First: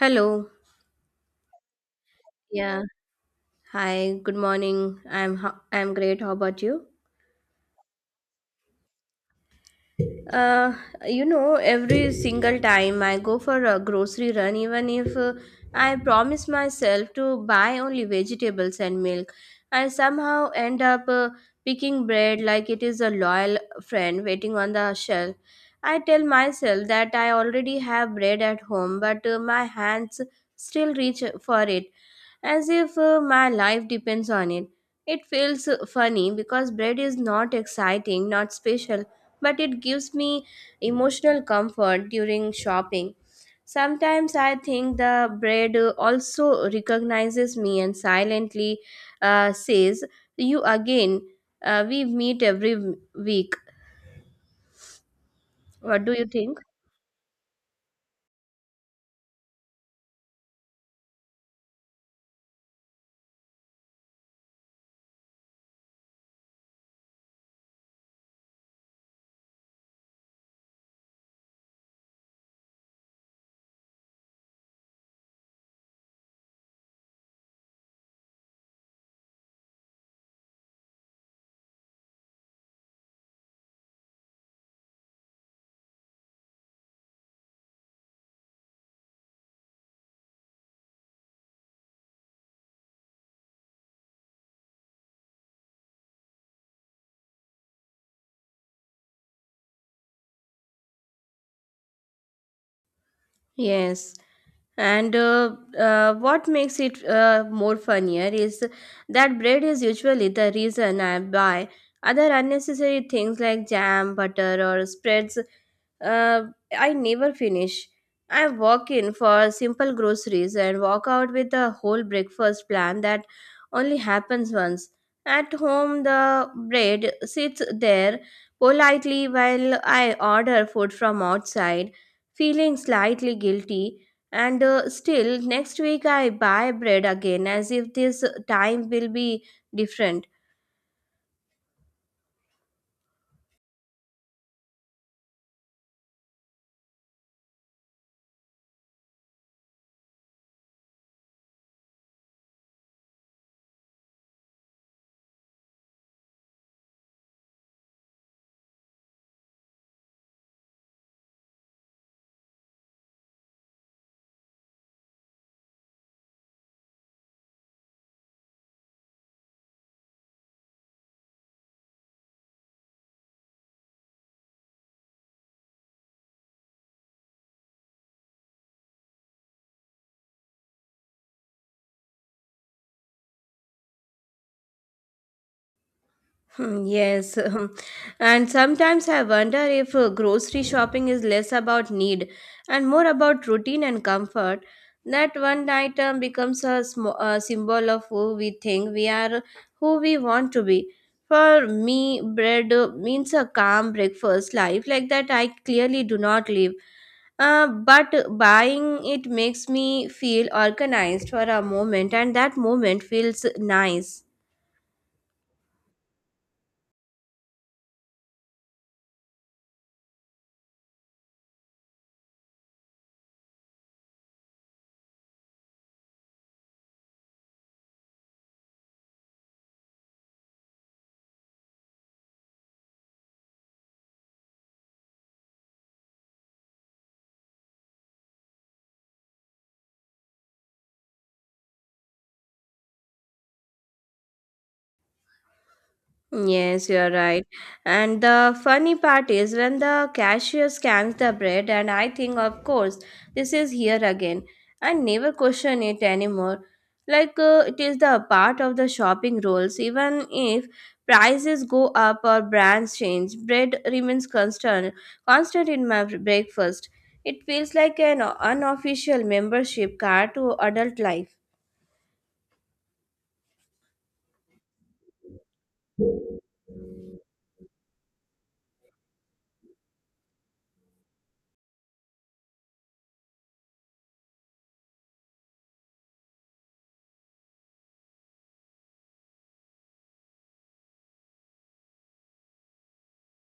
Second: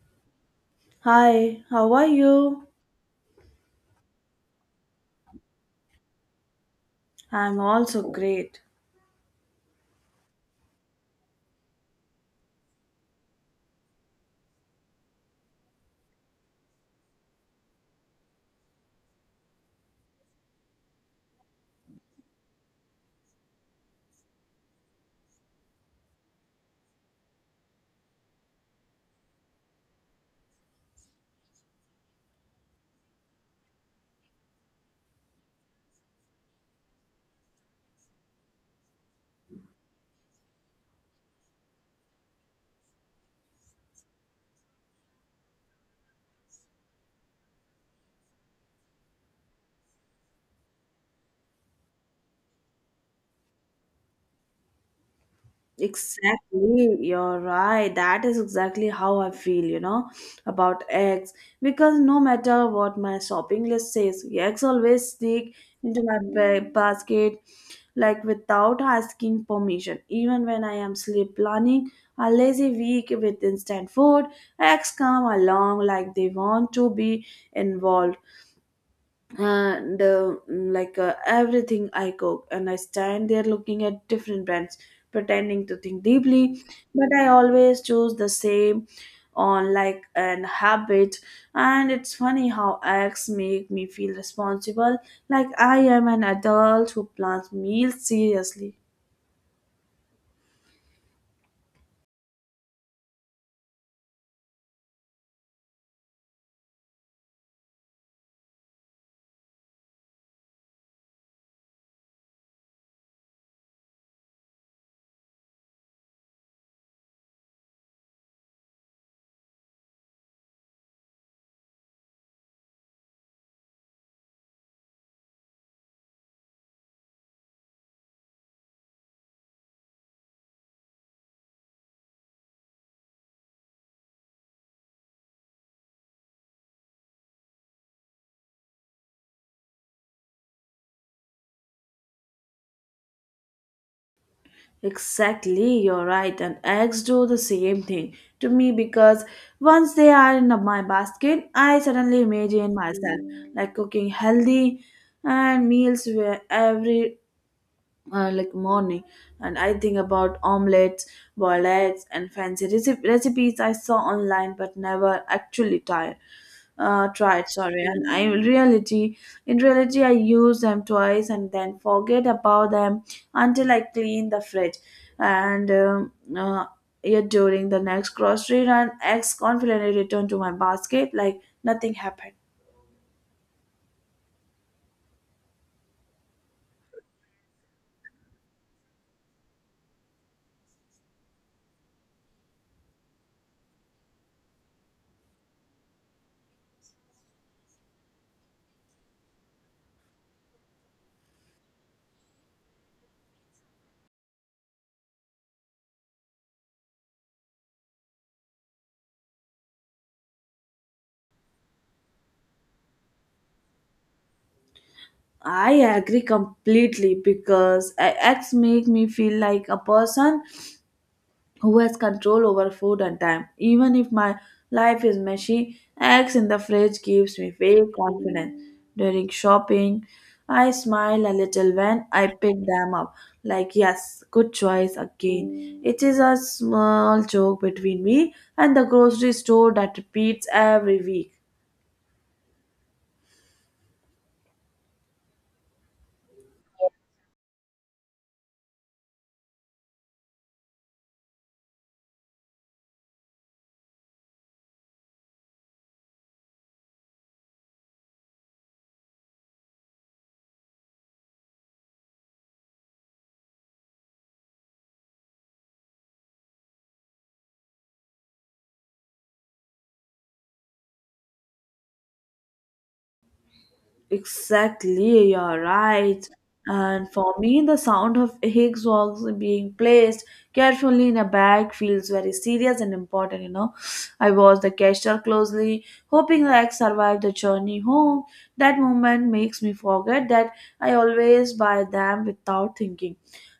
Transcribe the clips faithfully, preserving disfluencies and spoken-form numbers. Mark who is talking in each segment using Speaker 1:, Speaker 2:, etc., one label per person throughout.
Speaker 1: Hello.
Speaker 2: Hi, how are you?
Speaker 1: Yeah. Hi. Good morning. I'm ho- I'm great. How about you?
Speaker 2: I'm also great.
Speaker 1: Uh, you know, every single time I go for a grocery run, even if uh, I promise myself to buy only vegetables and milk, I somehow end up uh, picking bread like it is a loyal friend waiting on the shelf. I tell myself that I already have bread at home, but uh, my hands still reach for it as if uh, my life depends on it. It feels uh, funny because bread is not exciting, not special, but it gives me emotional comfort during shopping. Sometimes I think the bread uh, also recognizes me and silently uh, says, you again, uh, we meet every week. What do you think?
Speaker 2: Exactly, you're right. That is exactly how I feel, you know, about eggs. Because no matter what my shopping list says, eggs always sneak into my ba- basket like without asking permission. Even when I am sleep planning a lazy week with instant food, eggs come along like they want to be involved. and uh, mm, like uh, everything I cook, and I stand there looking at different brands, pretending to think deeply, but I always choose the same on like an habit. And it's funny how acts make me feel responsible, like I am an adult who plans meals seriously.
Speaker 1: Yes. And uh, uh, What makes it uh, more funnier is that bread is usually the reason I buy other unnecessary things like jam, butter, or spreads uh, I never finish. I walk in for simple groceries and walk out with a whole breakfast plan that only happens once. At home, the bread sits there politely while I order food from outside, feeling slightly guilty. And uh, Still, next week I buy bread again as if this time will be different.
Speaker 2: Exactly, you're right. And eggs do the same thing to me because once they are in my basket, I suddenly imagine myself like cooking healthy and meals where every uh, like morning. And I think about omelets, boiled eggs and fancy reci- recipes I saw online but never actually tried, uh, tried sorry. And I in reality in reality I use them twice and then forget about them until I clean the fridge. And um, uh, Yet during the next grocery run, eggs confidently return to my basket like nothing happened.
Speaker 1: Hmm. Yes. And sometimes I wonder if uh, grocery shopping is less about need and more about routine and comfort. That one item becomes a, sm- a symbol of who we think we are, who we want to be. For me, bread uh, means a calm breakfast life like that I clearly do not live. Uh, but buying it makes me feel organized for a moment, and that moment feels nice.
Speaker 2: I agree completely because e- eggs make me feel like a person who has control over food and time. Even if my life is messy, eggs in the fridge gives me fake confidence. During shopping, I smile a little when I pick them up. Like, yes, good choice again. It is a small joke between me and the grocery store that repeats every week.
Speaker 1: Yes, you're right. And the funny part is when the cashier scans the bread, and I think, of course, this is here again. I never question it anymore. Like uh, it is the part of the shopping rules. Even if prices go up or brands change, bread remains constant, constant in my breakfast. It feels like an unofficial membership card to adult life.
Speaker 2: Exactly, you're right. And for me, the sound of Higgs box being placed carefully in a bag feels very serious and important, you know. I watched the gesture closely, hoping the egg survived the journey home. That moment makes me forget that I always buy them without thinking.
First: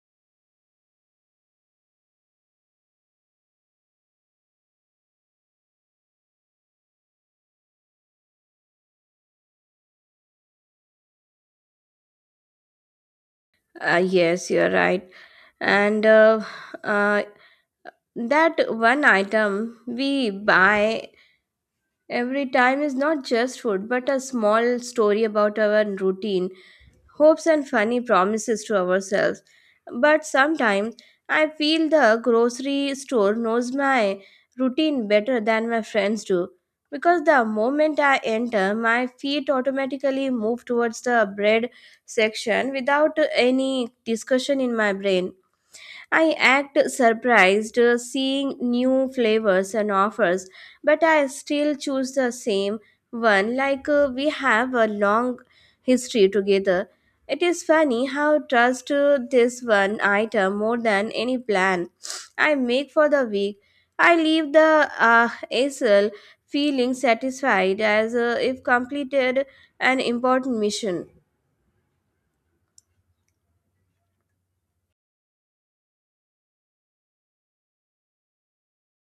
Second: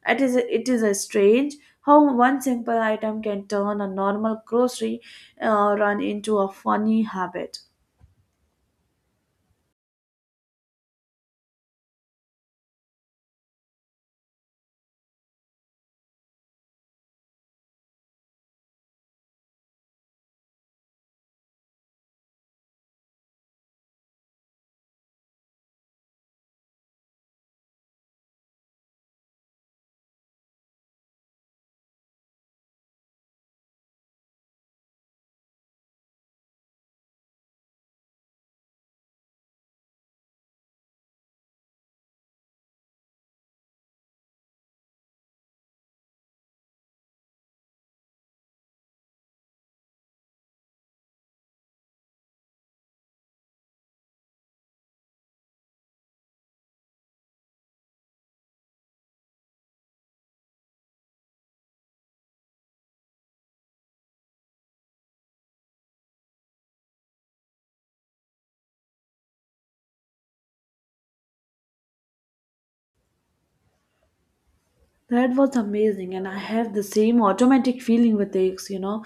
Speaker 2: It is it is a strange how one simple item can turn a normal grocery uh, run into a funny habit.
Speaker 1: Uh, yes, you're right. and uh, uh, that one item we buy every time is not just food but a small story about our routine, hopes and funny promises to ourselves. But sometimes I feel the grocery store knows my routine better than my friends do because the moment I enter, my feet automatically move towards the bread section without any discussion in my brain. I act surprised uh, seeing new flavors and offers, but I still choose the same one like uh, we have a long history together. It is funny how trust uh, this one item more than any plan I make for the week. I leave the uh, A S L feeling satisfied as uh, if completed an important mission.
Speaker 2: That was amazing, and I have the same automatic feeling with eggs, you know,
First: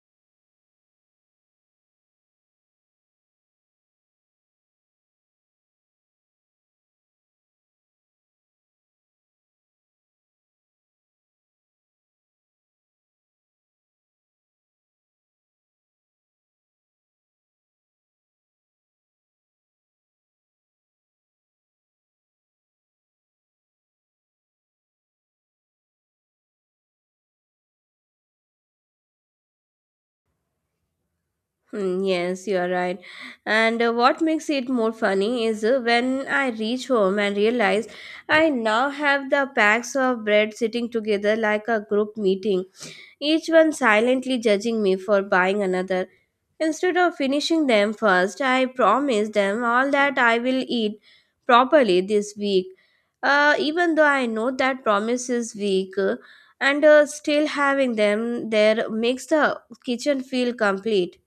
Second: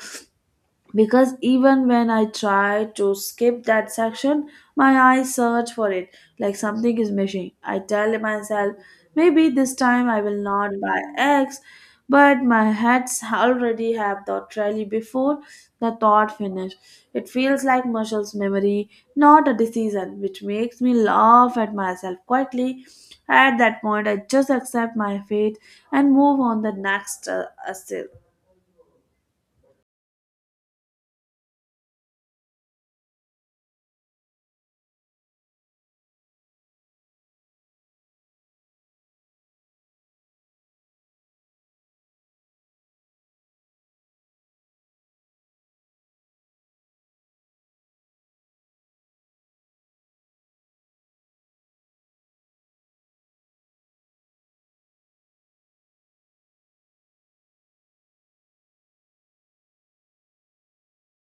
Speaker 2: because even when I try to skip that section, my eyes search for it like something is missing. I tell myself, maybe this time I will not buy eggs, but my heads already have the trolley before the thought finish. It feels like muscles memory, not a decision, which makes me laugh at myself quietly. At that point, I just accept my fate and move on the next uh, assail.
Speaker 1: Hmm. Yes, you are right. And uh, What makes it more funny is uh, when I reach home and realize I now have the packs of bread sitting together like a group meeting, each one silently judging me for buying another. Instead of finishing them first, I promise them all that I will eat properly this week. Uh, even though I know that promise is weak, uh, and uh, still having them there makes the kitchen feel complete.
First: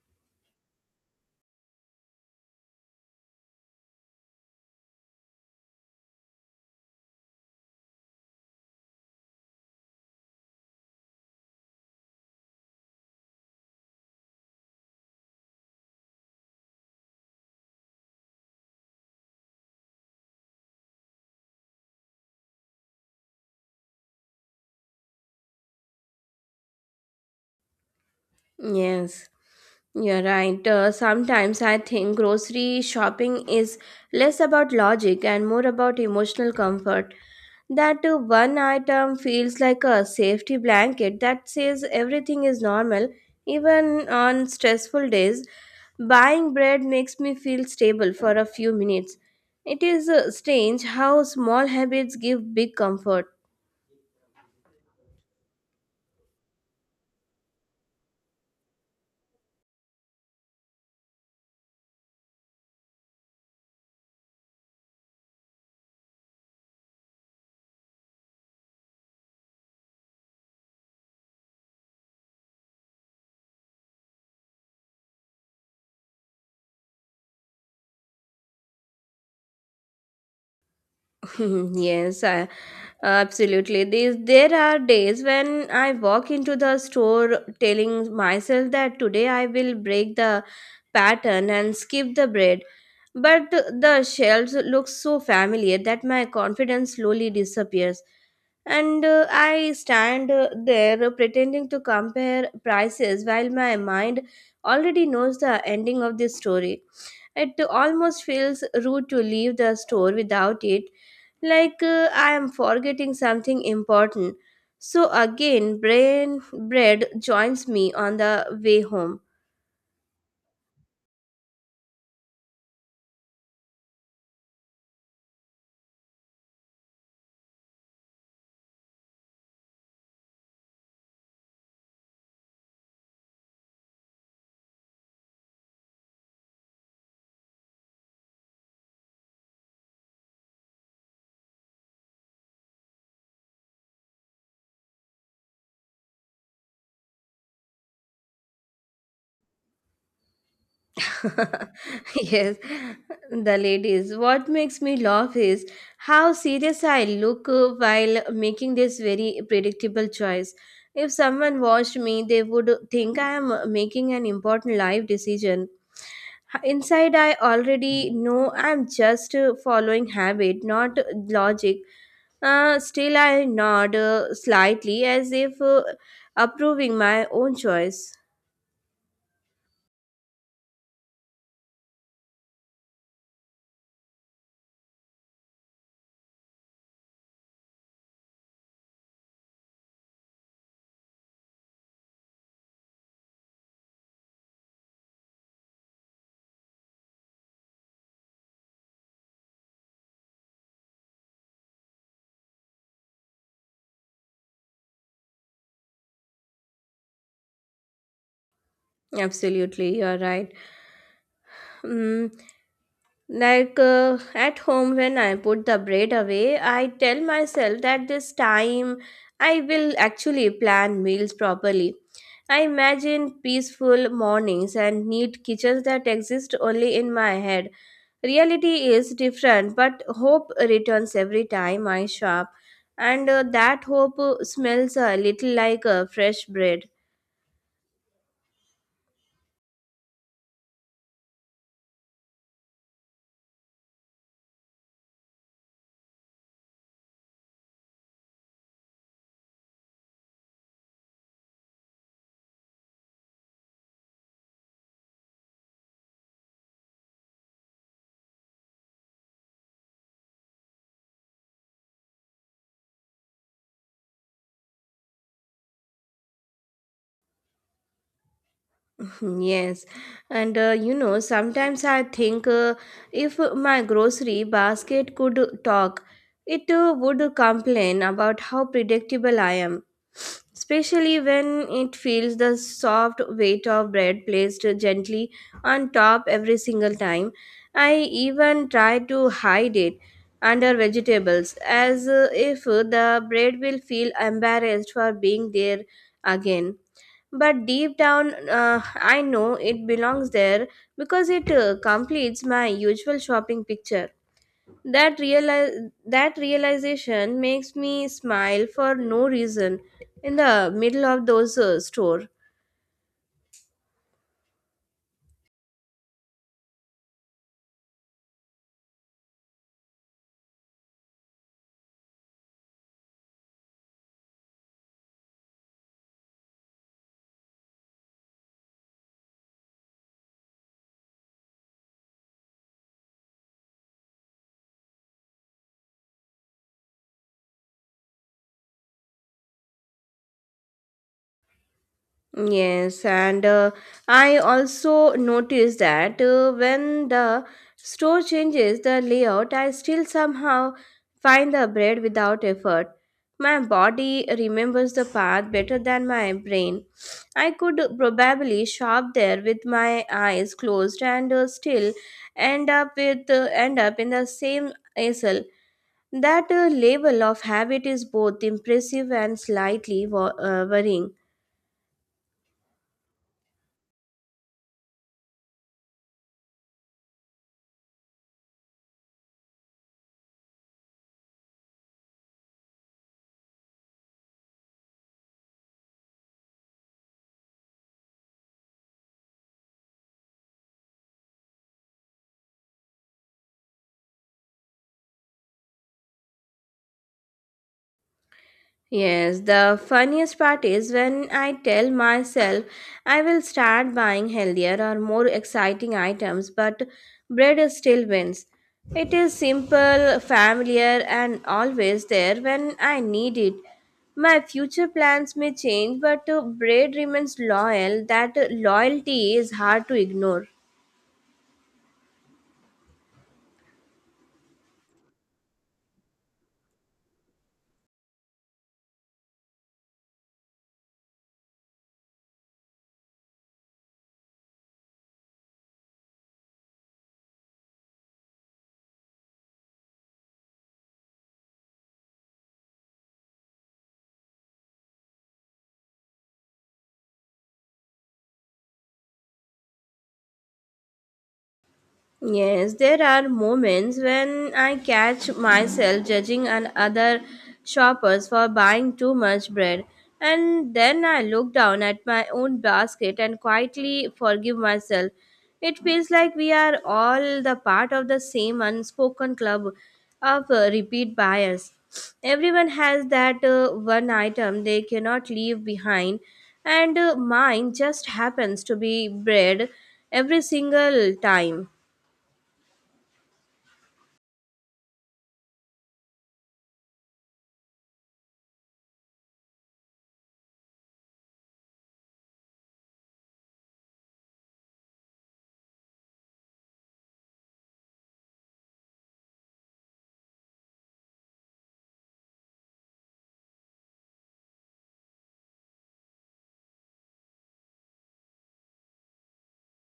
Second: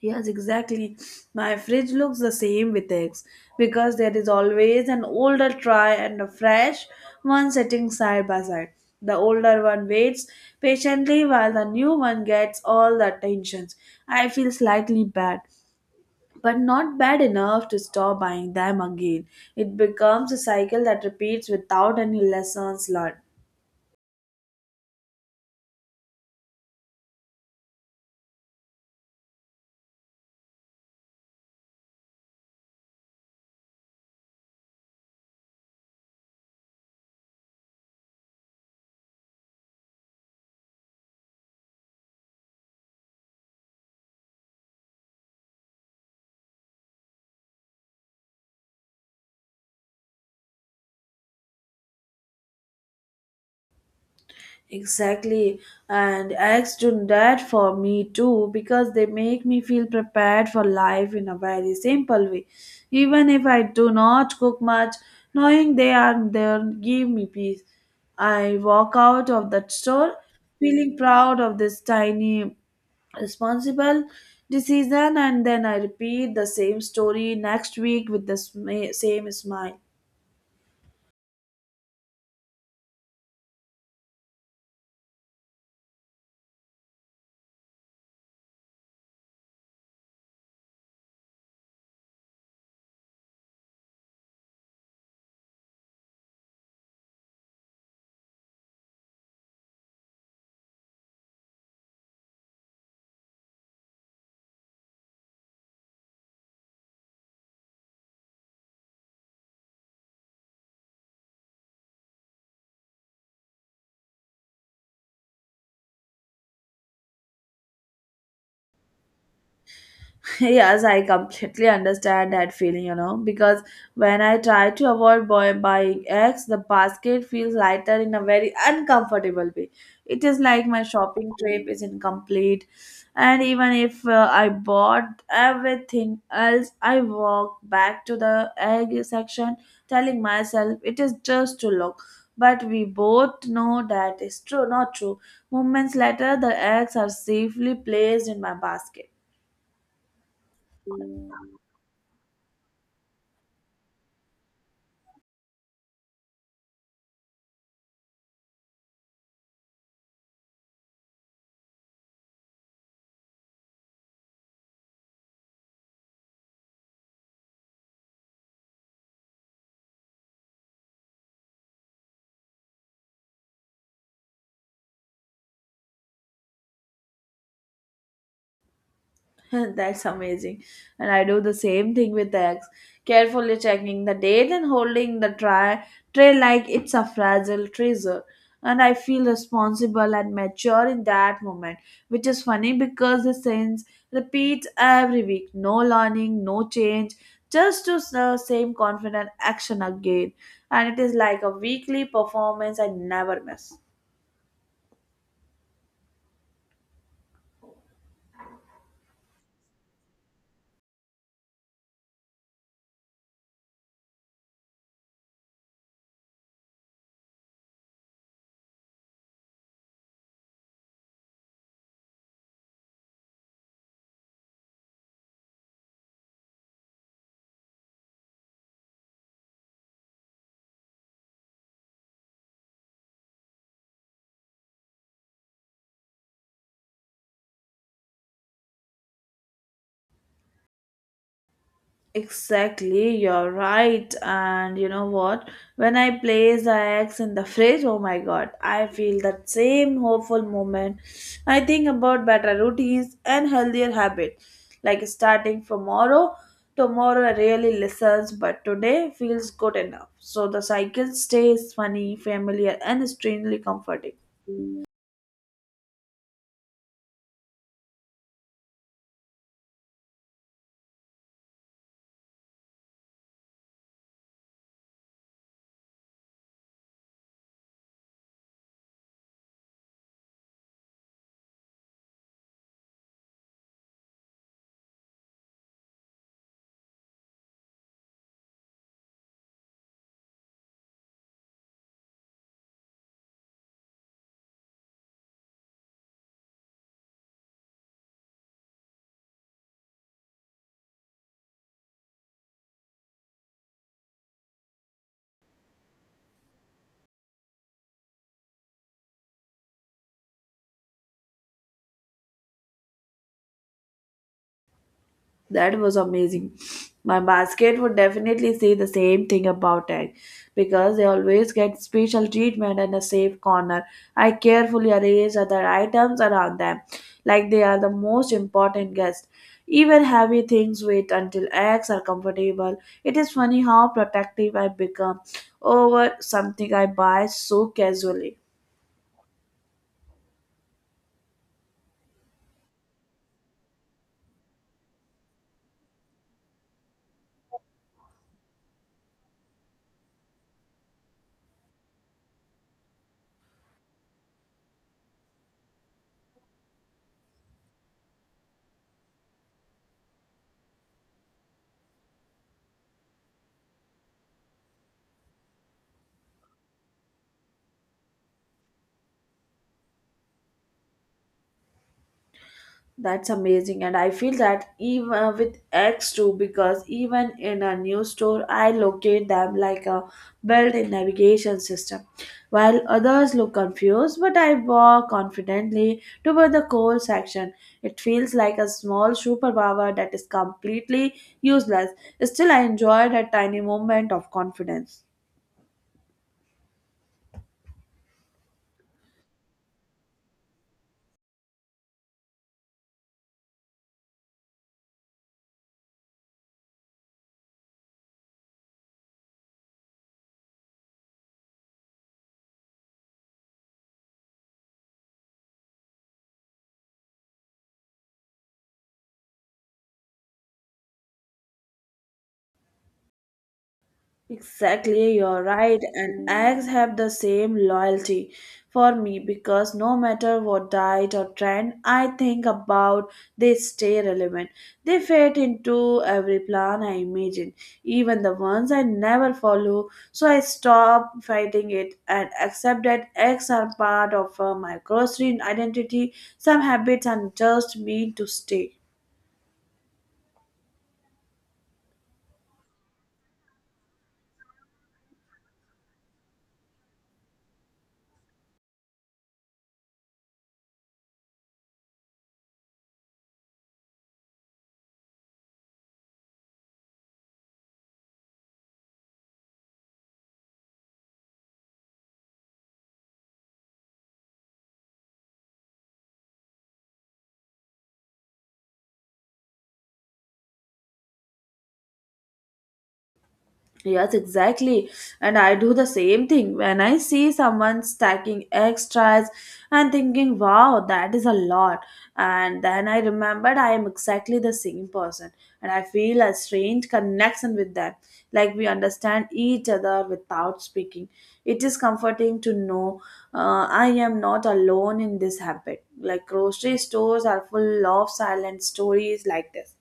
Speaker 2: Yes, exactly. My fridge looks the same with eggs because there is always an older tray and a fresh one sitting side by side. The older one waits patiently while the new one gets all the attention. I feel slightly bad, but not bad enough to stop buying them again. It becomes a cycle that repeats without any lessons learned.
Speaker 1: Yes, you're right. Uh, sometimes I think grocery shopping is less about logic and more about emotional comfort. That uh, one item feels like a safety blanket that says everything is normal, even on stressful days. Buying bread makes me feel stable for a few minutes. It is uh, strange how small habits give big comfort.
Speaker 2: Exactly. And eggs do that for me too because they make me feel prepared for life in a very simple way. Even if I do not cook much, knowing they are there give me peace. I walk out of that store feeling proud of this tiny responsible decision, and then I repeat the same story next week with the sma- same smile.
Speaker 1: yes, I Absolutely. These There are days when I walk into the store telling myself that today I will break the pattern and skip the bread. But the shelves look so familiar that my confidence slowly disappears. And uh, I stand uh, there pretending to compare prices while my mind already knows the ending of this story. It almost feels rude to leave the store without it, like uh, I am forgetting something important. So again, brain bread joins me on the way home.
Speaker 2: Yes, I completely understand that feeling, you know, because when I try to avoid buy- buying eggs, the basket feels lighter in a very uncomfortable way. It is like my shopping trip is incomplete. And even if uh, I bought everything else, I walk back to the egg section telling myself it is just to look. But we both know that is true, not true. Moments later, the eggs are safely placed in my basket.
Speaker 1: Yes, the ladies. What makes me laugh is how serious I look uh, while making this very predictable choice. If someone watched me, they would think I am uh, making an important life decision. Inside, I already know I'm just uh, following habit, not logic. Uh, still, I nod uh, slightly as if uh, approving my own choice.
Speaker 2: That's amazing. And I do the same thing with eggs, carefully checking the date and holding the tray, tray like it's a fragile treasure. And I feel responsible and mature in that moment, which is funny because the sins repeats every week. No learning, no change, just to the same confident action again. And it is like a weekly performance I never miss.
Speaker 1: Absolutely, you're right. Mm. Like uh, at home, when I put the bread away, I tell myself that this time I will actually plan meals properly. I imagine peaceful mornings and neat kitchens that exist only in my head. Reality is different, but hope returns every time I shop, and uh, that hope uh, smells a little like uh, fresh bread.
Speaker 2: Exactly, you're right. And you know what? When I place the eggs in the fridge, oh my god, I feel that same hopeful moment. I think about better routines and healthier habit. Like starting tomorrow, tomorrow I really listens, but today feels good enough. So the cycle stays funny, familiar, and strangely comforting.
Speaker 1: Yes, and uh, you know, sometimes I think uh, if my grocery basket could talk, it uh, would complain about how predictable I am, especially when it feels the soft weight of bread placed gently on top every single time. I even try to hide it under vegetables as uh, if the bread will feel embarrassed for being there again. But deep down, uh, I know it belongs there because it uh, completes my usual shopping picture. That reali- that realization makes me smile for no reason in the middle of those uh, store.
Speaker 2: That was amazing. My basket would definitely say the same thing about egg because they always get special treatment and a safe corner. I carefully arrange other items around them like they are the most important guest. Even heavy things wait until eggs are comfortable. It is funny how protective I become over something I buy so casually.
Speaker 1: Yes, and uh, I also noticed that uh, when the store changes the layout, I still somehow find the bread without effort. My body remembers the path better than my brain. I could probably shop there with my eyes closed and uh, still end up with uh, end up in the same aisle. That uh, level of habit is both impressive and slightly wo- uh, worrying.
Speaker 2: That's amazing, and I feel that even uh, with X too, because even in a new store, I locate them like a built-in navigation system, while others look confused. But I walk confidently toward the coal section. It feels like a small superpower that is completely useless. Still, I enjoyed a tiny moment of confidence.
Speaker 1: Yes, the funniest part is when I tell myself I will start buying healthier or more exciting items, but bread is still wins. It is simple, familiar, and always there when I need it. My future plans may change, but uh, bread remains loyal. That uh, loyalty is hard to ignore.
Speaker 2: Exactly, you're right, and eggs have the same loyalty for me because no matter what diet or trend I think about, they stay relevant. They fit into every plan I imagine, even the ones I never follow. So I stop fighting it and accept that eggs are part of uh, my grocery identity. Some habits are just meant to stay.
Speaker 1: Yes, there are moments when I catch myself judging an other shoppers for buying too much bread. And then I look down at my own basket and quietly forgive myself. It feels like we are all the part of the same unspoken club of uh, repeat buyers. Everyone has that uh, one item they cannot leave behind, and uh, mine just happens to be bread every single time.
Speaker 2: Yes, exactly. And I do the same thing when I see someone stacking extras and thinking, wow, that is a lot. And then I remembered I am exactly the same person. And I feel a strange connection with them, like we understand each other without speaking. It is comforting to know uh, I am not alone in this habit. Like grocery stores are full of silent stories like this.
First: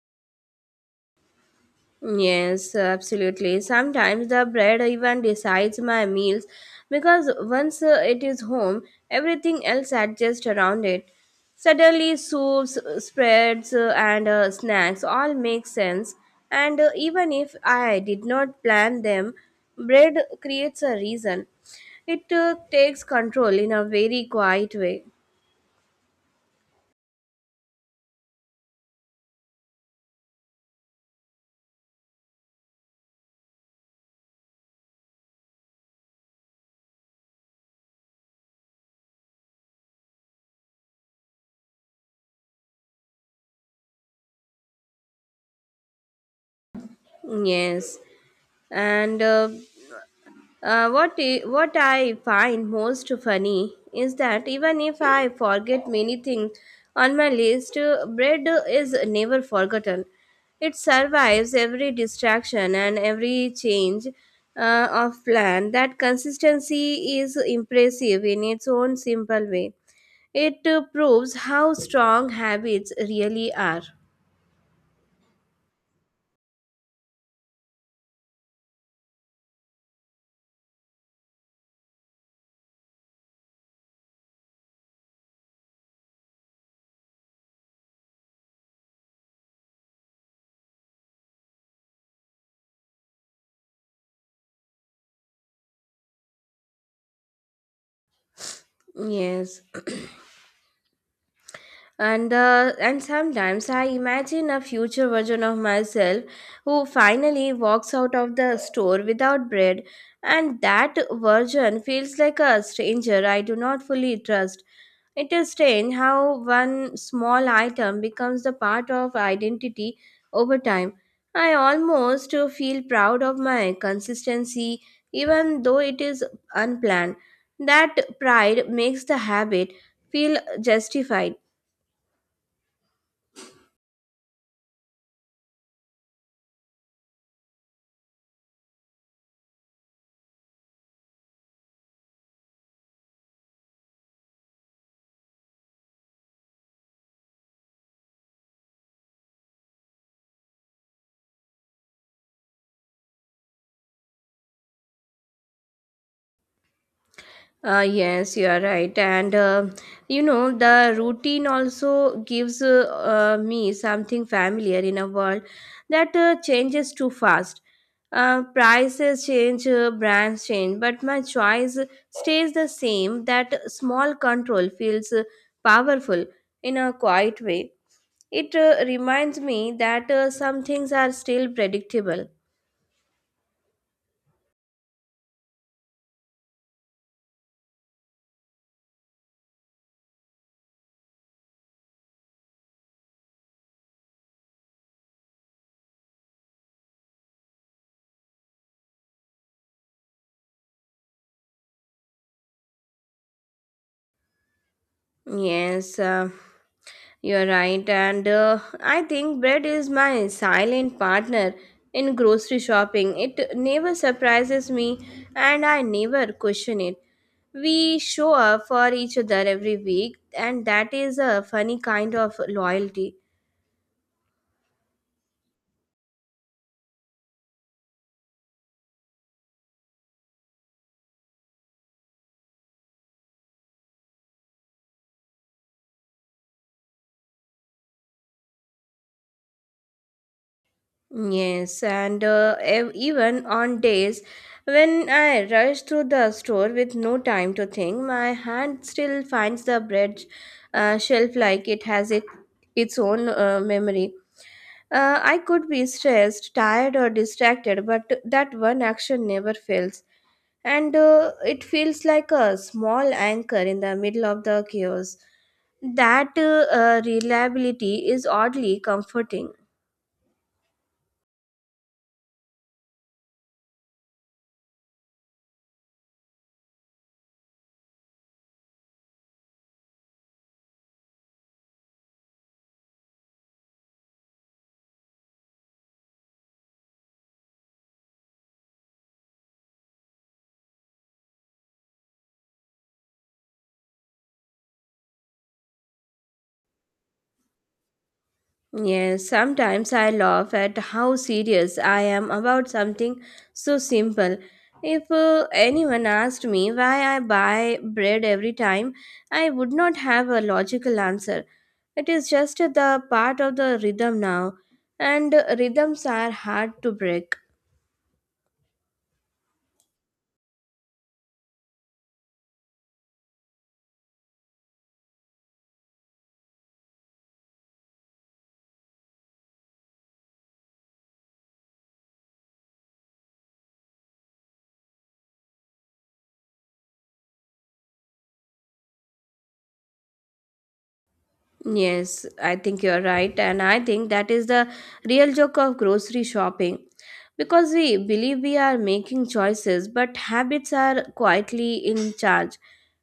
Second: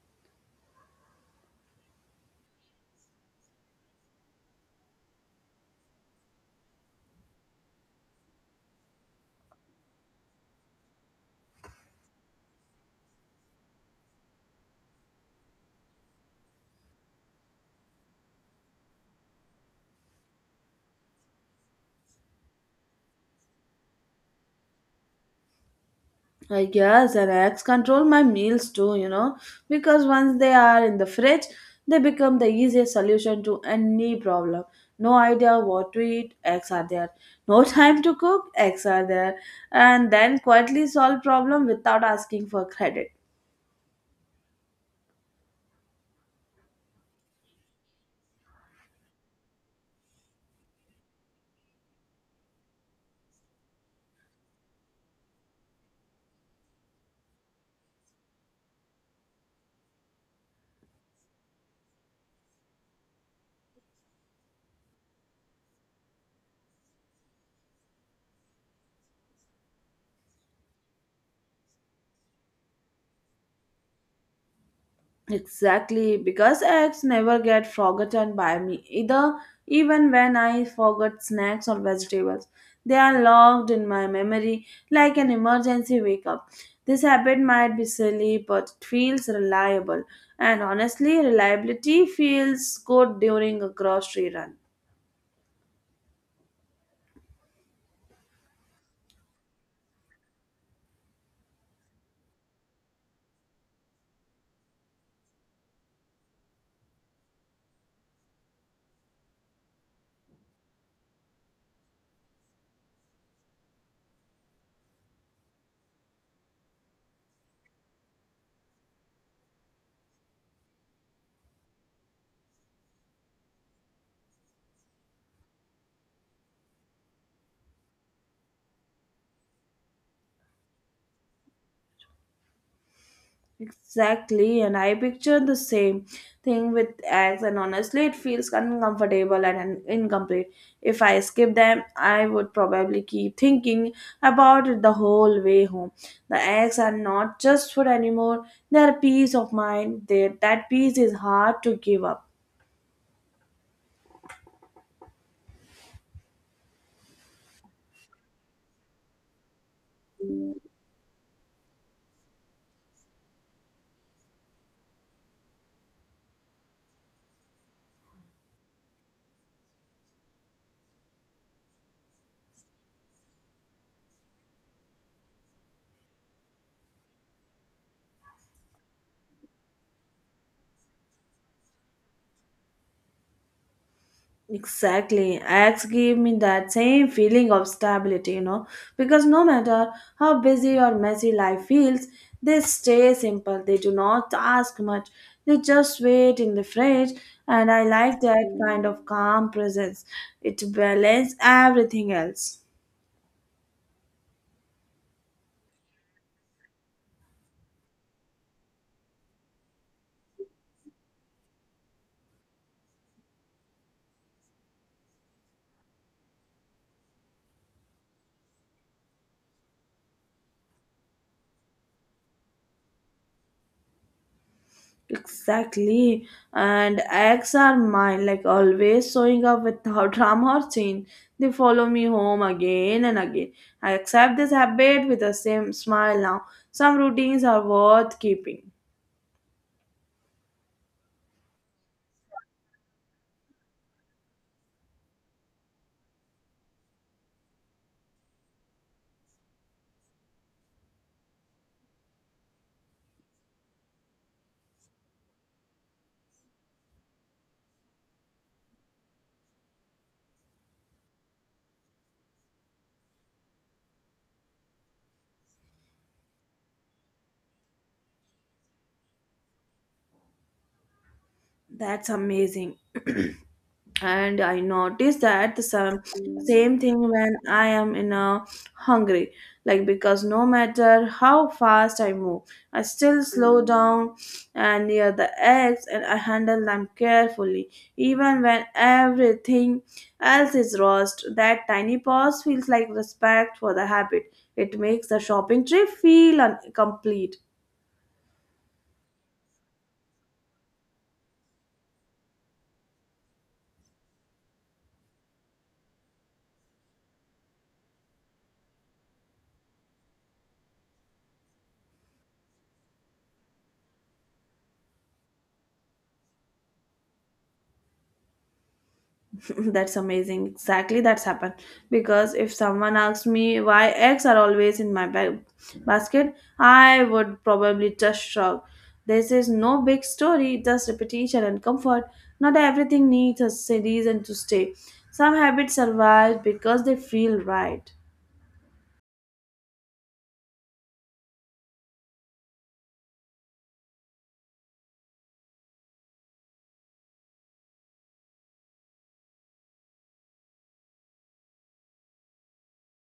Speaker 1: Yes, absolutely. Sometimes the bread even decides my meals because once uh, it is home, everything else adjusts around it. Suddenly, soups, uh, spreads, uh, and uh, snacks all make sense. And uh, even if I did not plan them, bread creates a reason. It uh, takes control in a very quiet way.
Speaker 2: I guess and eggs control my meals too, you know, because once they are in the fridge, they become the easiest solution to any problem. No idea what to eat, eggs are there. No time to cook, eggs are there. And then quietly solve problem without asking for credit.
Speaker 1: Yes, and uh, Uh, what, I, what I find most funny is that even if I forget many things on my list, uh, bread is never forgotten. It survives every distraction and every change uh, of plan. That consistency is impressive in its own simple way. It uh, proves how strong habits really are.
Speaker 2: Exactly, because eggs never get forgotten by me either, even when I forget snacks or vegetables. They are logged in my memory like an emergency wake up. This habit might be silly, but it feels reliable. And honestly, reliability feels good during a grocery run.
Speaker 1: Yes. And uh, and sometimes I imagine a future version of myself who finally walks out of the store without bread, and that version feels like a stranger I do not fully trust. It is strange how one small item becomes the part of identity over time. I almost uh, feel proud of my consistency, even though it is unplanned. That pride makes the habit feel justified.
Speaker 2: Exactly, and I picture the same thing with eggs, and honestly, it feels uncomfortable and un- incomplete. If I skip them, I would probably keep thinking about it the whole way home. The eggs are not just food anymore, they are peace of mind. They, that peace is hard to give up.
Speaker 1: Uh, yes, you are right. And uh, you know, the routine also gives uh, uh, me something familiar in a world that uh, changes too fast. Uh, prices change, uh, brands change, but my choice stays the same. That small control feels uh, powerful in a quiet way. It uh, reminds me that uh, some things are still predictable.
Speaker 2: Exactly. Acts give me that same feeling of stability, you know, because no matter how busy or messy life feels, they stay simple. They do not ask much. They just wait in the fridge, and I like that kind of calm presence. It balances everything else.
Speaker 1: Yes. Uh, You're right, and uh, I think bread is my silent partner in grocery shopping. It never surprises me, and I never question it. We show up for each other every week, and that is a funny kind of loyalty.
Speaker 2: Exactly. And acts are mine, like always showing up without drama or change. They follow me home again and again. I accept this habit with the same smile now. Some routines are worth keeping.
Speaker 1: Yes, and uh, ev- even on days when I rush through the store with no time to think, my hand still finds the bread uh, shelf like it has it, its own uh, memory. Uh, I could be stressed, tired, or distracted, but that one action never fails. And uh, it feels like a small anchor in the middle of the chaos. That uh, uh, reliability is oddly comforting.
Speaker 2: That's amazing. And I notice that the same, same thing when I am in a hungry, like, because no matter how fast I move, I still slow down and near the eggs, and I handle them carefully even when everything else is roast. That tiny pause feels like respect for the habit. It makes the shopping trip feel un- complete.
Speaker 1: Yes, sometimes I laugh at how serious I am about something so simple. If uh, anyone asked me why I buy bread every time, I would not have a logical answer. It is just the part of the rhythm now, and rhythms are hard to break.
Speaker 2: That's amazing. Exactly, that's happened. Because if someone asks me why eggs are always in my bag basket, I would probably just shrug. This is no big story, just repetition and comfort. Not everything needs a reason to stay. Some habits survive because they feel right.
Speaker 1: Yes, I think you're right, and I think that is the real joke of grocery shopping. Because we believe we are making choices, but habits are quietly in charge.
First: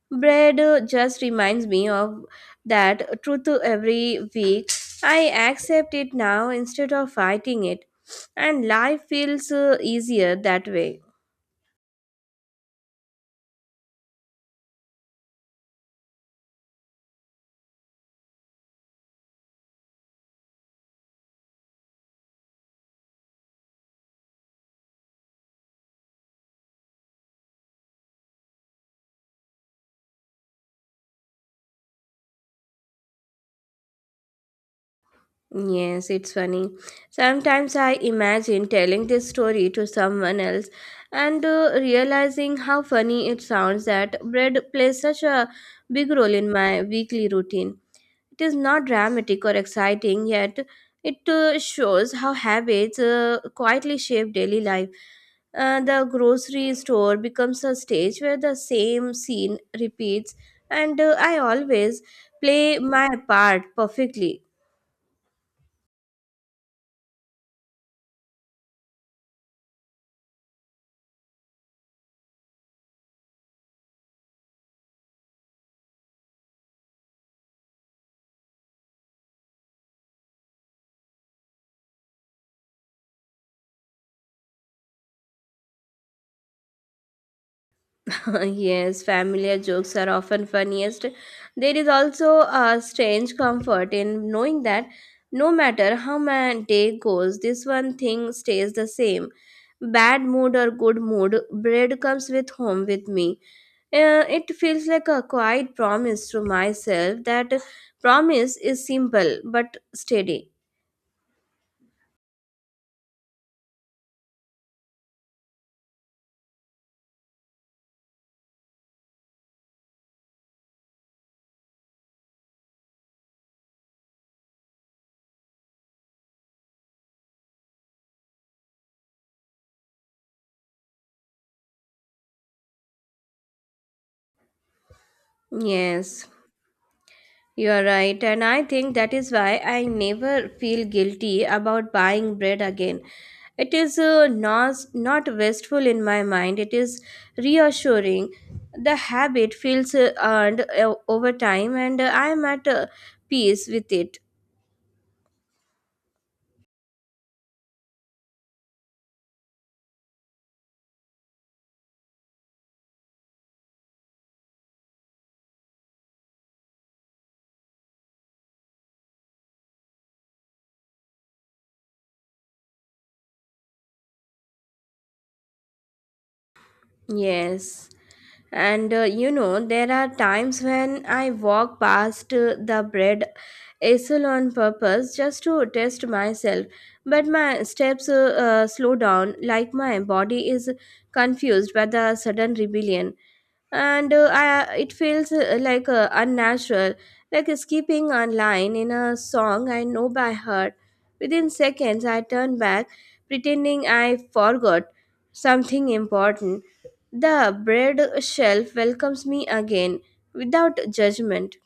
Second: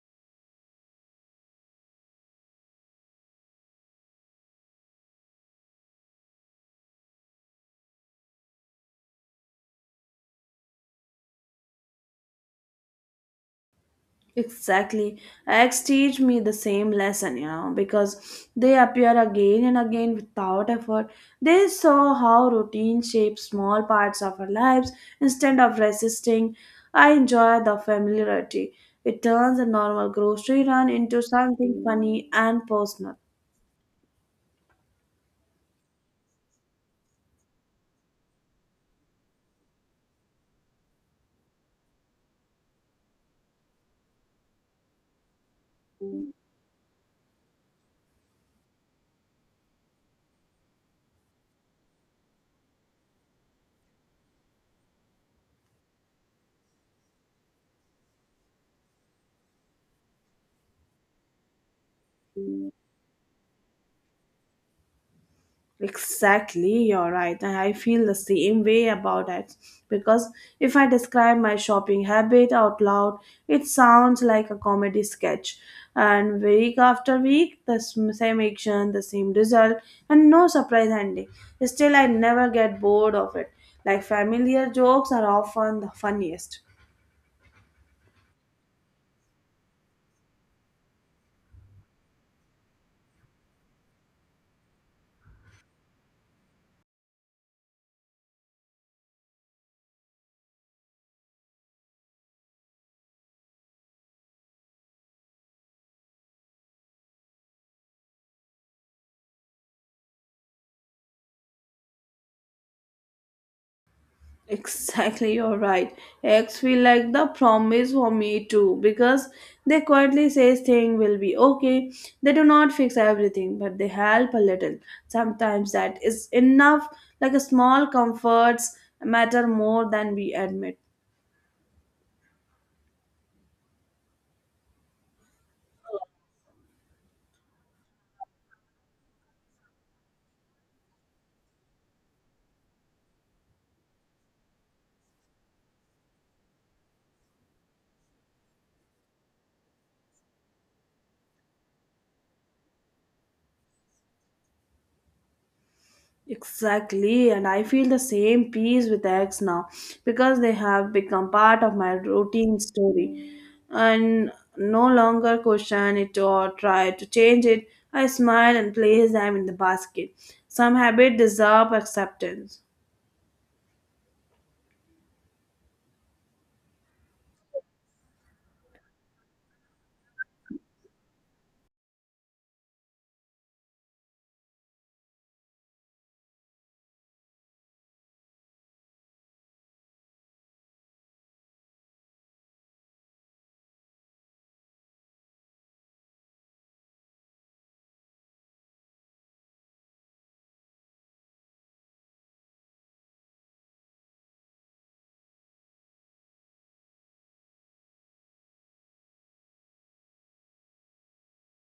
Speaker 1: Bread uh, just reminds me of that truth every week. I accept it now instead of fighting it, and life feels uh, easier that way.
Speaker 2: Exactly. Eggs teach me the same lesson, you know, because they appear again and again without effort. They saw how routine shapes small parts of our lives instead of resisting. I enjoy the familiarity. It turns a normal grocery run into something funny and personal.
Speaker 1: Yes, it's funny. Sometimes I imagine telling this story to someone else and uh, realizing how funny it sounds that bread plays such a big role in my weekly routine. It is not dramatic or exciting, yet it uh, shows how habits uh, quietly shape daily life. Uh, the grocery store becomes a stage where the same scene repeats, and uh, I always play my part perfectly.
Speaker 2: Exactly, you're right. And I feel the same way about it. Because if I describe my shopping habit out loud, it sounds like a comedy sketch. And week after week, the sm- same action, the same result, and no surprise ending. Still, I never get bored of it. Like familiar jokes are often the funniest.
Speaker 1: Yes, familiar jokes are often funniest. There is also a strange comfort in knowing that no matter how my day goes, this one thing stays the same. Bad mood or good mood, bread comes with home with me. Uh, it feels like a quiet promise to myself that promise is simple but steady.
Speaker 2: Exactly, you're right. Eggs feel like the promise for me too because they quietly say things will be okay. They do not fix everything, but they help a little. Sometimes that is enough, like a small comforts matter more than we admit.
Speaker 1: Yes. You are right, and I think that is why I never feel guilty about buying bread again. It is uh, not, not wasteful in my mind, it is reassuring. The habit feels uh, earned uh, over time, and uh, I am at uh, peace with it.
Speaker 2: Exactly, and I feel the same peace with eggs now because they have become part of my routine story and no longer question it or try to change it. I smile and place them in the basket. Some habits deserve acceptance.
Speaker 1: Yes. And uh, you know, there are times when I walk past uh, the bread easel on purpose just to test myself, but my steps uh, uh, slow down, like my body is confused by the sudden rebellion and uh, I, it feels uh, like uh, unnatural, like skipping a line in a song I know by heart. Within seconds I turn back, pretending I forgot something important. The bread shelf welcomes me again without judgment.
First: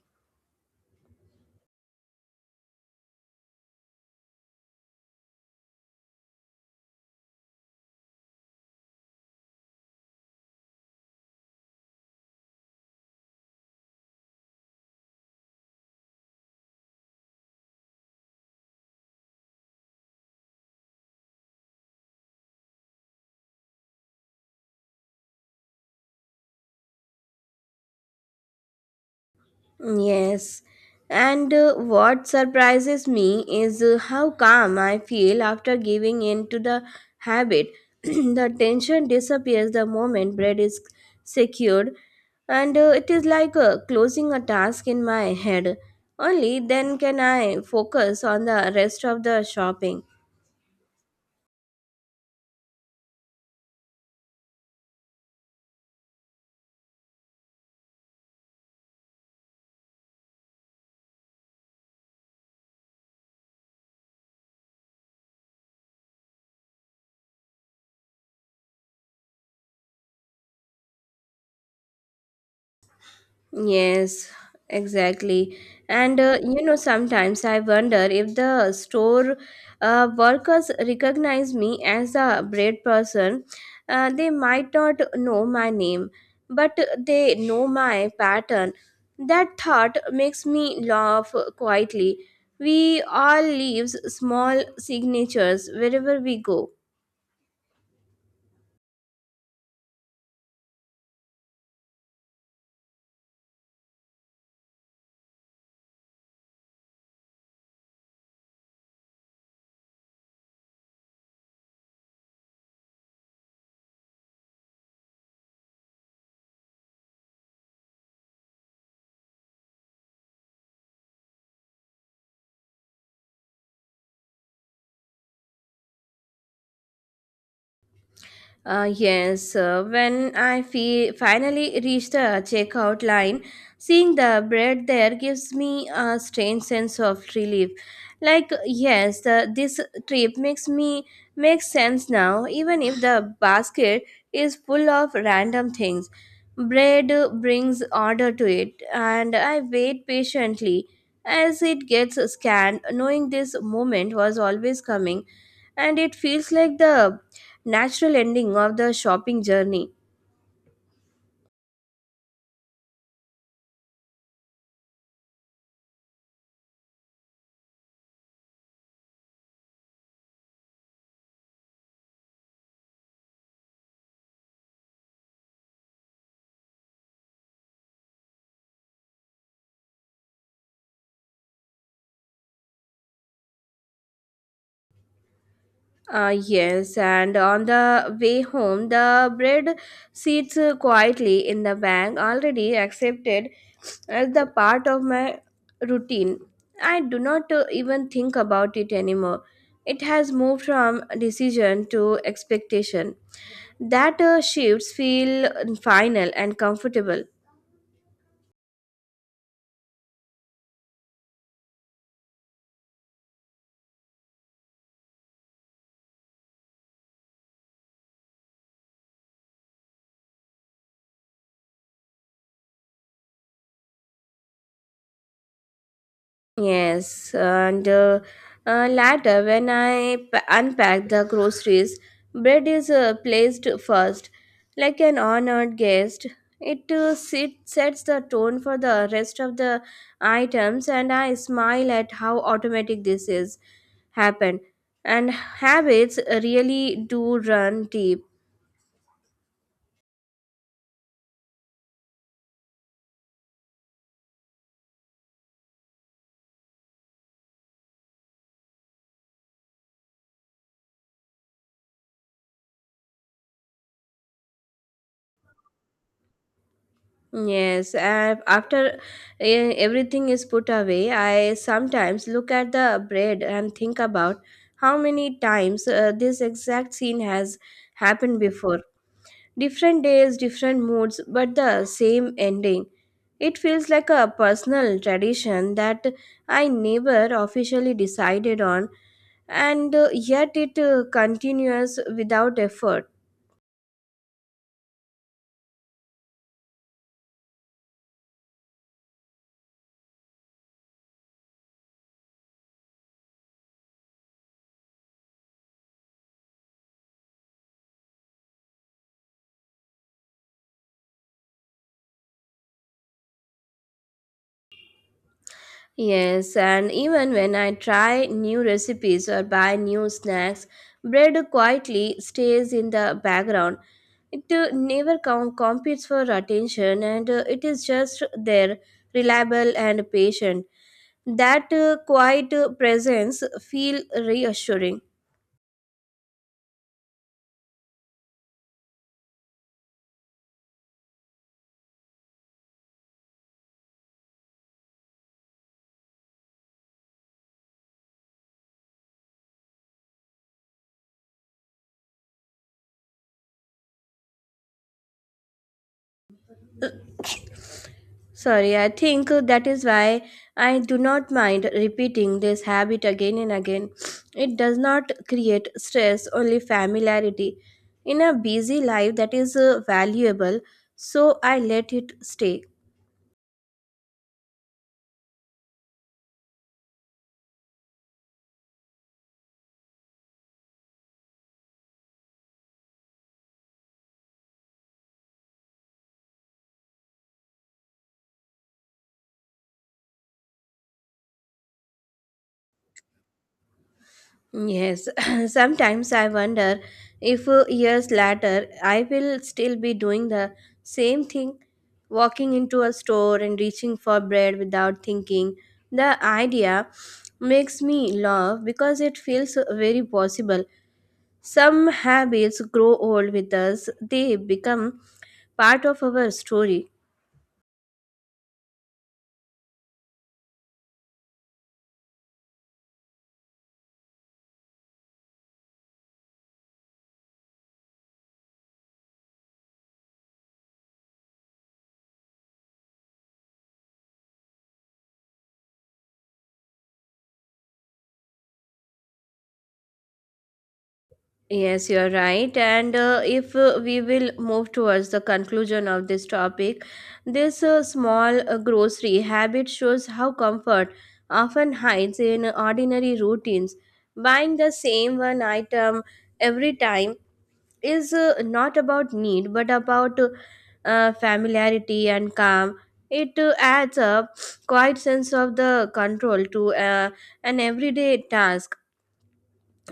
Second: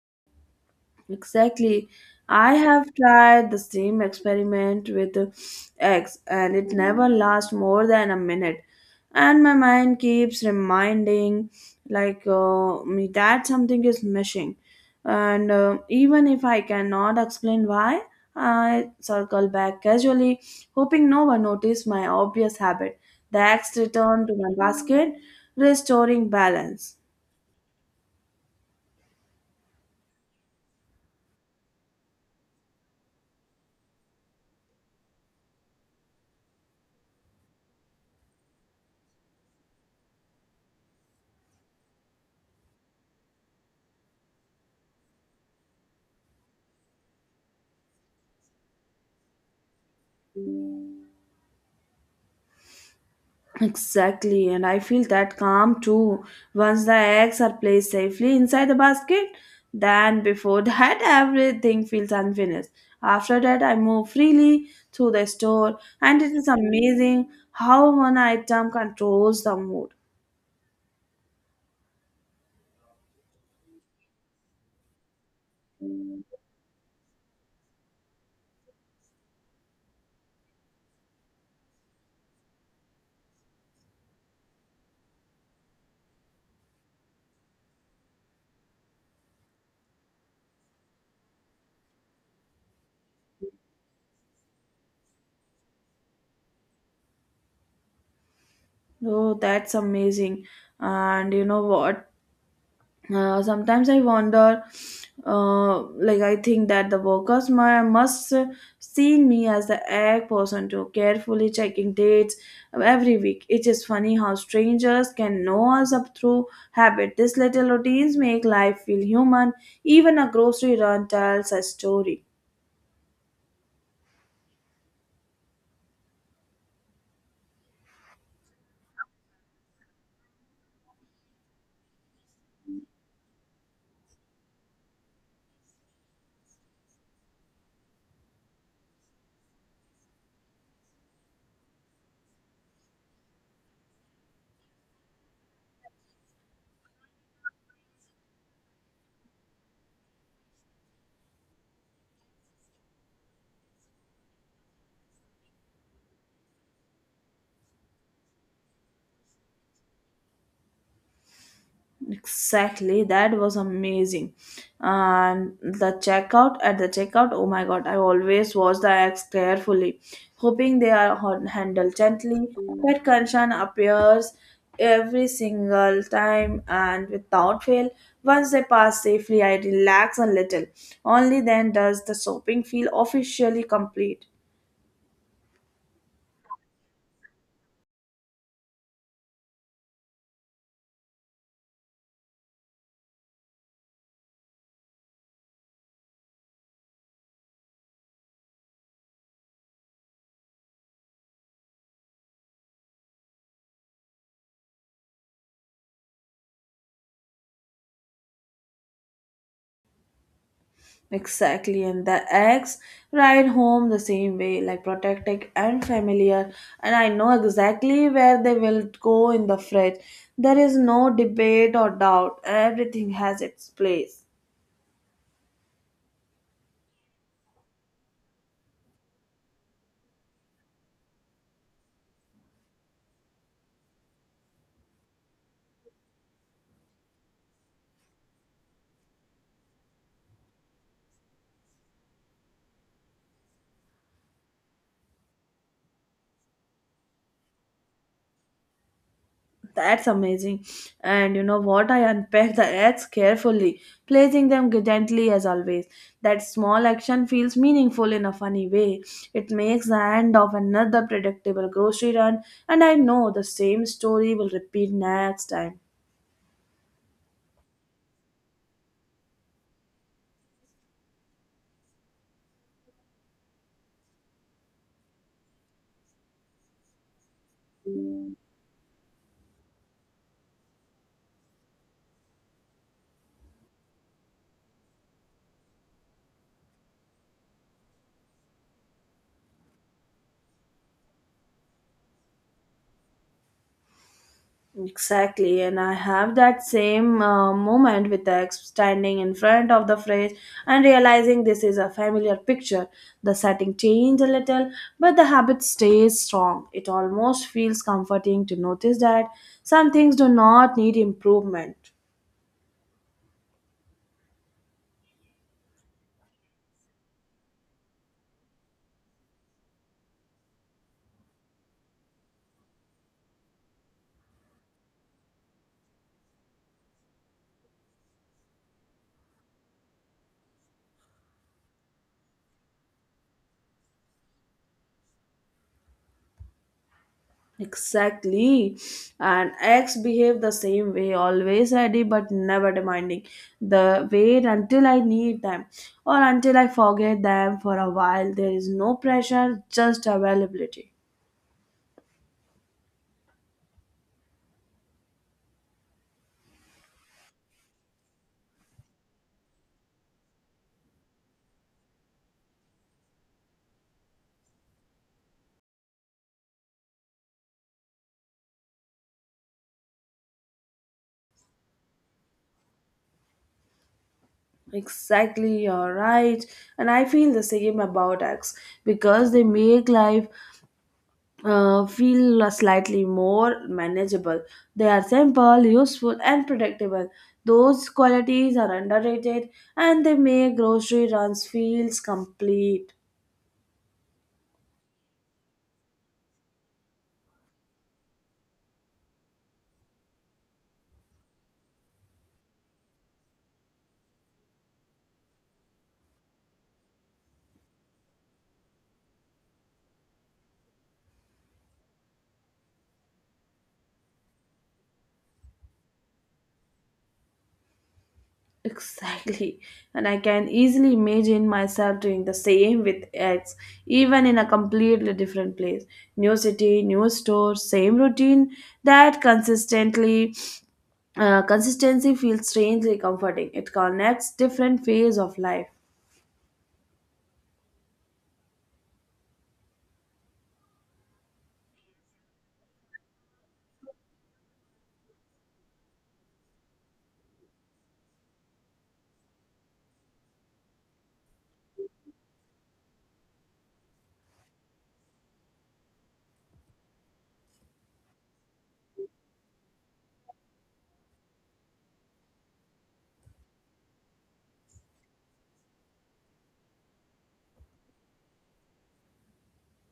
Speaker 2: Exactly. I have tried the same experiment with eggs and it never lasts more than a minute. And my mind keeps reminding like uh, me that something is missing. And uh, Even if I cannot explain why, I circle back casually, hoping no one noticed my obvious habit. The eggs return to my basket, restoring balance.
Speaker 1: Yes. And uh, what surprises me is uh, how calm I feel after giving in to the habit. The tension disappears the moment bread is secured, and uh, it is like uh, closing a task in my head. Only then can I focus on the rest of the shopping.
Speaker 2: Exactly, and I feel that calm too. Once the eggs are placed safely inside the basket, then before that, everything feels unfinished. After that, I move freely through the store, and it is amazing how one item controls the mood.
Speaker 1: Yes, exactly. And uh, you know, sometimes I wonder if the store uh, workers recognize me as a bread person. Uh, they might not know my name, but they know my pattern. That thought makes me laugh quietly. We all leave small signatures wherever we go.
Speaker 2: Oh, that's amazing! And you know what? Uh, sometimes I wonder, uh, like I think that the workers mu- must see me as the egg person too, carefully checking dates every week. It is funny how strangers can know us up through habit. These little routines make life feel human. Even a grocery run tells a story.
Speaker 1: Uh, yes, uh, when I fe- finally reached the checkout line, seeing the bread there gives me a strange sense of relief. Like, yes, the, this trip makes me makes sense now, even if the basket is full of random things. Bread brings order to it, and I wait patiently as it gets scanned, knowing this moment was always coming, and it feels like the natural ending of the shopping journey.
Speaker 2: Exactly, that was amazing. And the checkout at the checkout, oh my god, I always watch the acts carefully, hoping they are hon- handled gently. That Kanshan appears every single time and without fail. Once they pass safely, I relax a little. Only then does the shopping feel officially complete.
Speaker 1: Uh, yes, and on the way home, the bread sits uh, quietly in the bag, already accepted as the part of my routine. I do not uh, even think about it anymore. It has moved from decision to expectation. That uh, shifts feel final and comfortable.
Speaker 2: Exactly, and the eggs ride home the same way, like protected and familiar, and I know exactly where they will go in the fridge. There is no debate or doubt, everything has its place.
Speaker 1: Yes, and uh, uh, later when I p- unpack the groceries, bread is uh, placed first, like an honored guest. It uh, sit, sets the tone for the rest of the items, and I smile at how automatic this is happen. And habits really do run deep.
Speaker 2: That's amazing. And you know what? I unpack the eggs carefully, placing them gently as always. That small action feels meaningful in a funny way. It makes the end of another predictable grocery run, and I know the same story will repeat next time.
Speaker 1: Yes, uh, after uh, everything is put away, I sometimes look at the bread and think about how many times uh, this exact scene has happened before. Different days, different moods, but the same ending. It feels like a personal tradition that I never officially decided on, and uh, yet it uh, continues without effort.
Speaker 2: Exactly, and I have that same uh, moment with the ex standing in front of the fridge and realizing this is a familiar picture. The setting changed a little, but the habit stays strong. It almost feels comforting to notice that some things do not need improvement.
Speaker 1: Yes, and even when I try new recipes or buy new snacks, bread quietly stays in the background. It uh, never com- competes for attention, and uh, it is just there, reliable and patient. That uh, quiet uh, presence feel reassuring.
Speaker 2: Exactly. And eggs behave the same way, always ready but never demanding. The wait until I need them or until I forget them for a while. There is no pressure, just availability.
Speaker 1: Sorry, I think that is why I do not mind repeating this habit again and again. It does not create stress, only familiarity. In a busy life, that is uh, valuable, so I let it stay.
Speaker 2: Exactly, you're right. And I feel the same about eggs because they make life uh, feel slightly more manageable. They are simple, useful, and predictable. Those qualities are underrated and they make grocery runs feels complete.
Speaker 1: Yes. Sometimes I wonder if uh, years later I will still be doing the same thing, walking into a store and reaching for bread without thinking. The idea makes me laugh because it feels uh, very possible. Some habits grow old with us, they become part of our story.
Speaker 2: Exactly. And I can easily imagine myself doing the same with eggs, even in a completely different place. New city, new store, same routine that consistently uh, consistency feels strangely comforting. It connects different phase of life.
Speaker 1: Yes, you're right. And uh, if uh, we will move towards the conclusion of this topic, this uh, small uh, grocery habit shows how comfort often hides in ordinary routines. Buying the same one item every time is uh, not about need but about uh, uh, familiarity and calm. It uh, adds a quiet sense of the control to uh, an everyday task,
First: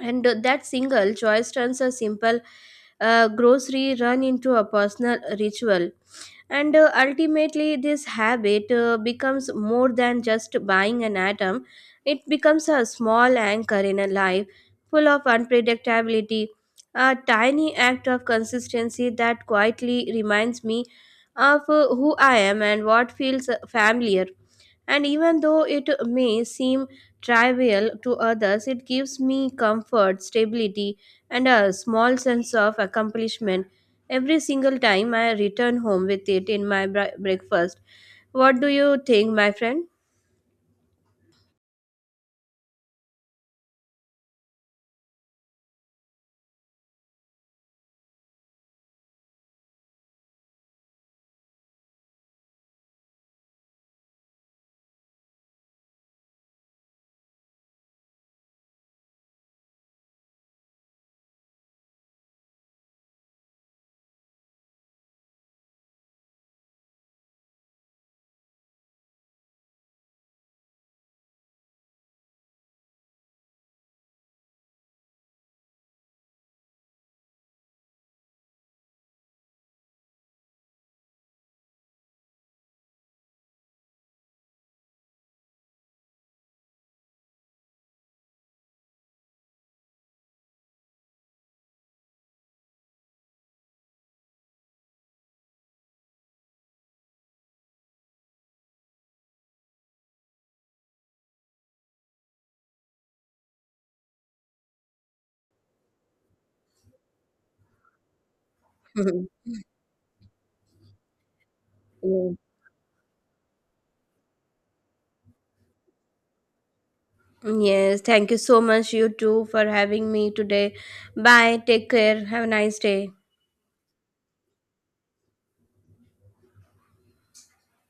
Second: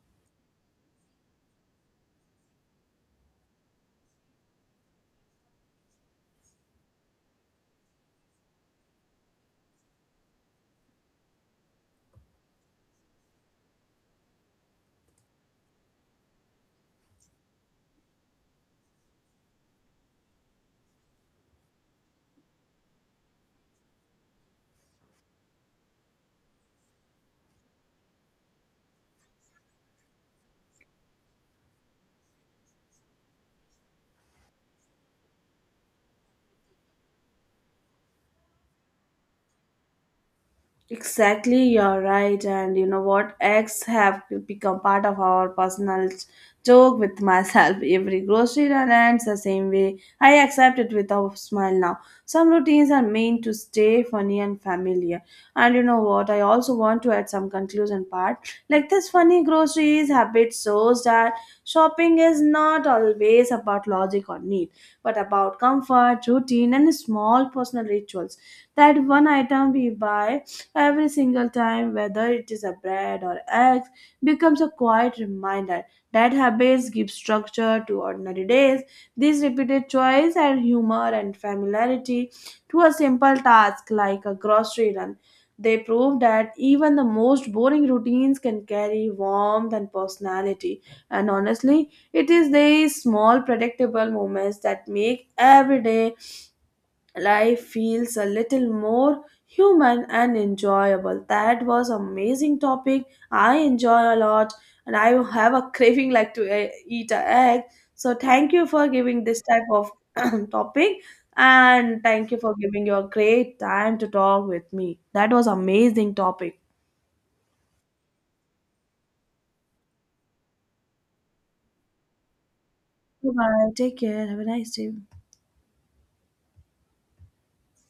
Speaker 1: and that single choice turns a simple uh, grocery run into a personal ritual. And uh, ultimately this habit uh, becomes more than just buying an item. It becomes a small anchor in a life full of unpredictability, a tiny act of consistency that quietly reminds me of uh, who I am and what feels familiar. And even though it may seem trivial to others, it gives me comfort, stability, and a small sense of accomplishment every single time I return home with it in my br- breakfast. What do you think, my friend?
Speaker 2: Exactly, you're right. And you know what? Eggs have become part of our personal joke with myself. Every grocery run ends the same way. I accept it with a smile now. Some routines are meant to stay funny and familiar. And you know what? I also want to add some conclusion part. Like this funny groceries habit shows that shopping is not always about logic or need, but about comfort, routine, and small personal rituals. That one item we buy every single time, whether it is a bread or eggs, becomes a quiet reminder that habits give structure to ordinary days. This repeated choice and humor and familiarity to a simple task like a grocery run. They prove that even the most boring routines can carry warmth and personality. And honestly, it is these small predictable moments that make every day life feels a little more human and enjoyable. That was amazing topic. I enjoy a lot and I have a craving like to eh, eat a egg. So thank you for giving this type of topic and
Speaker 1: Yeah.
Speaker 2: thank you for giving your great time to talk with me. That was amazing topic.
Speaker 1: Yes, thank you so much, you too, for having me today. Bye, take care, have a nice day.
Speaker 2: Bye. Take care. Have a nice day.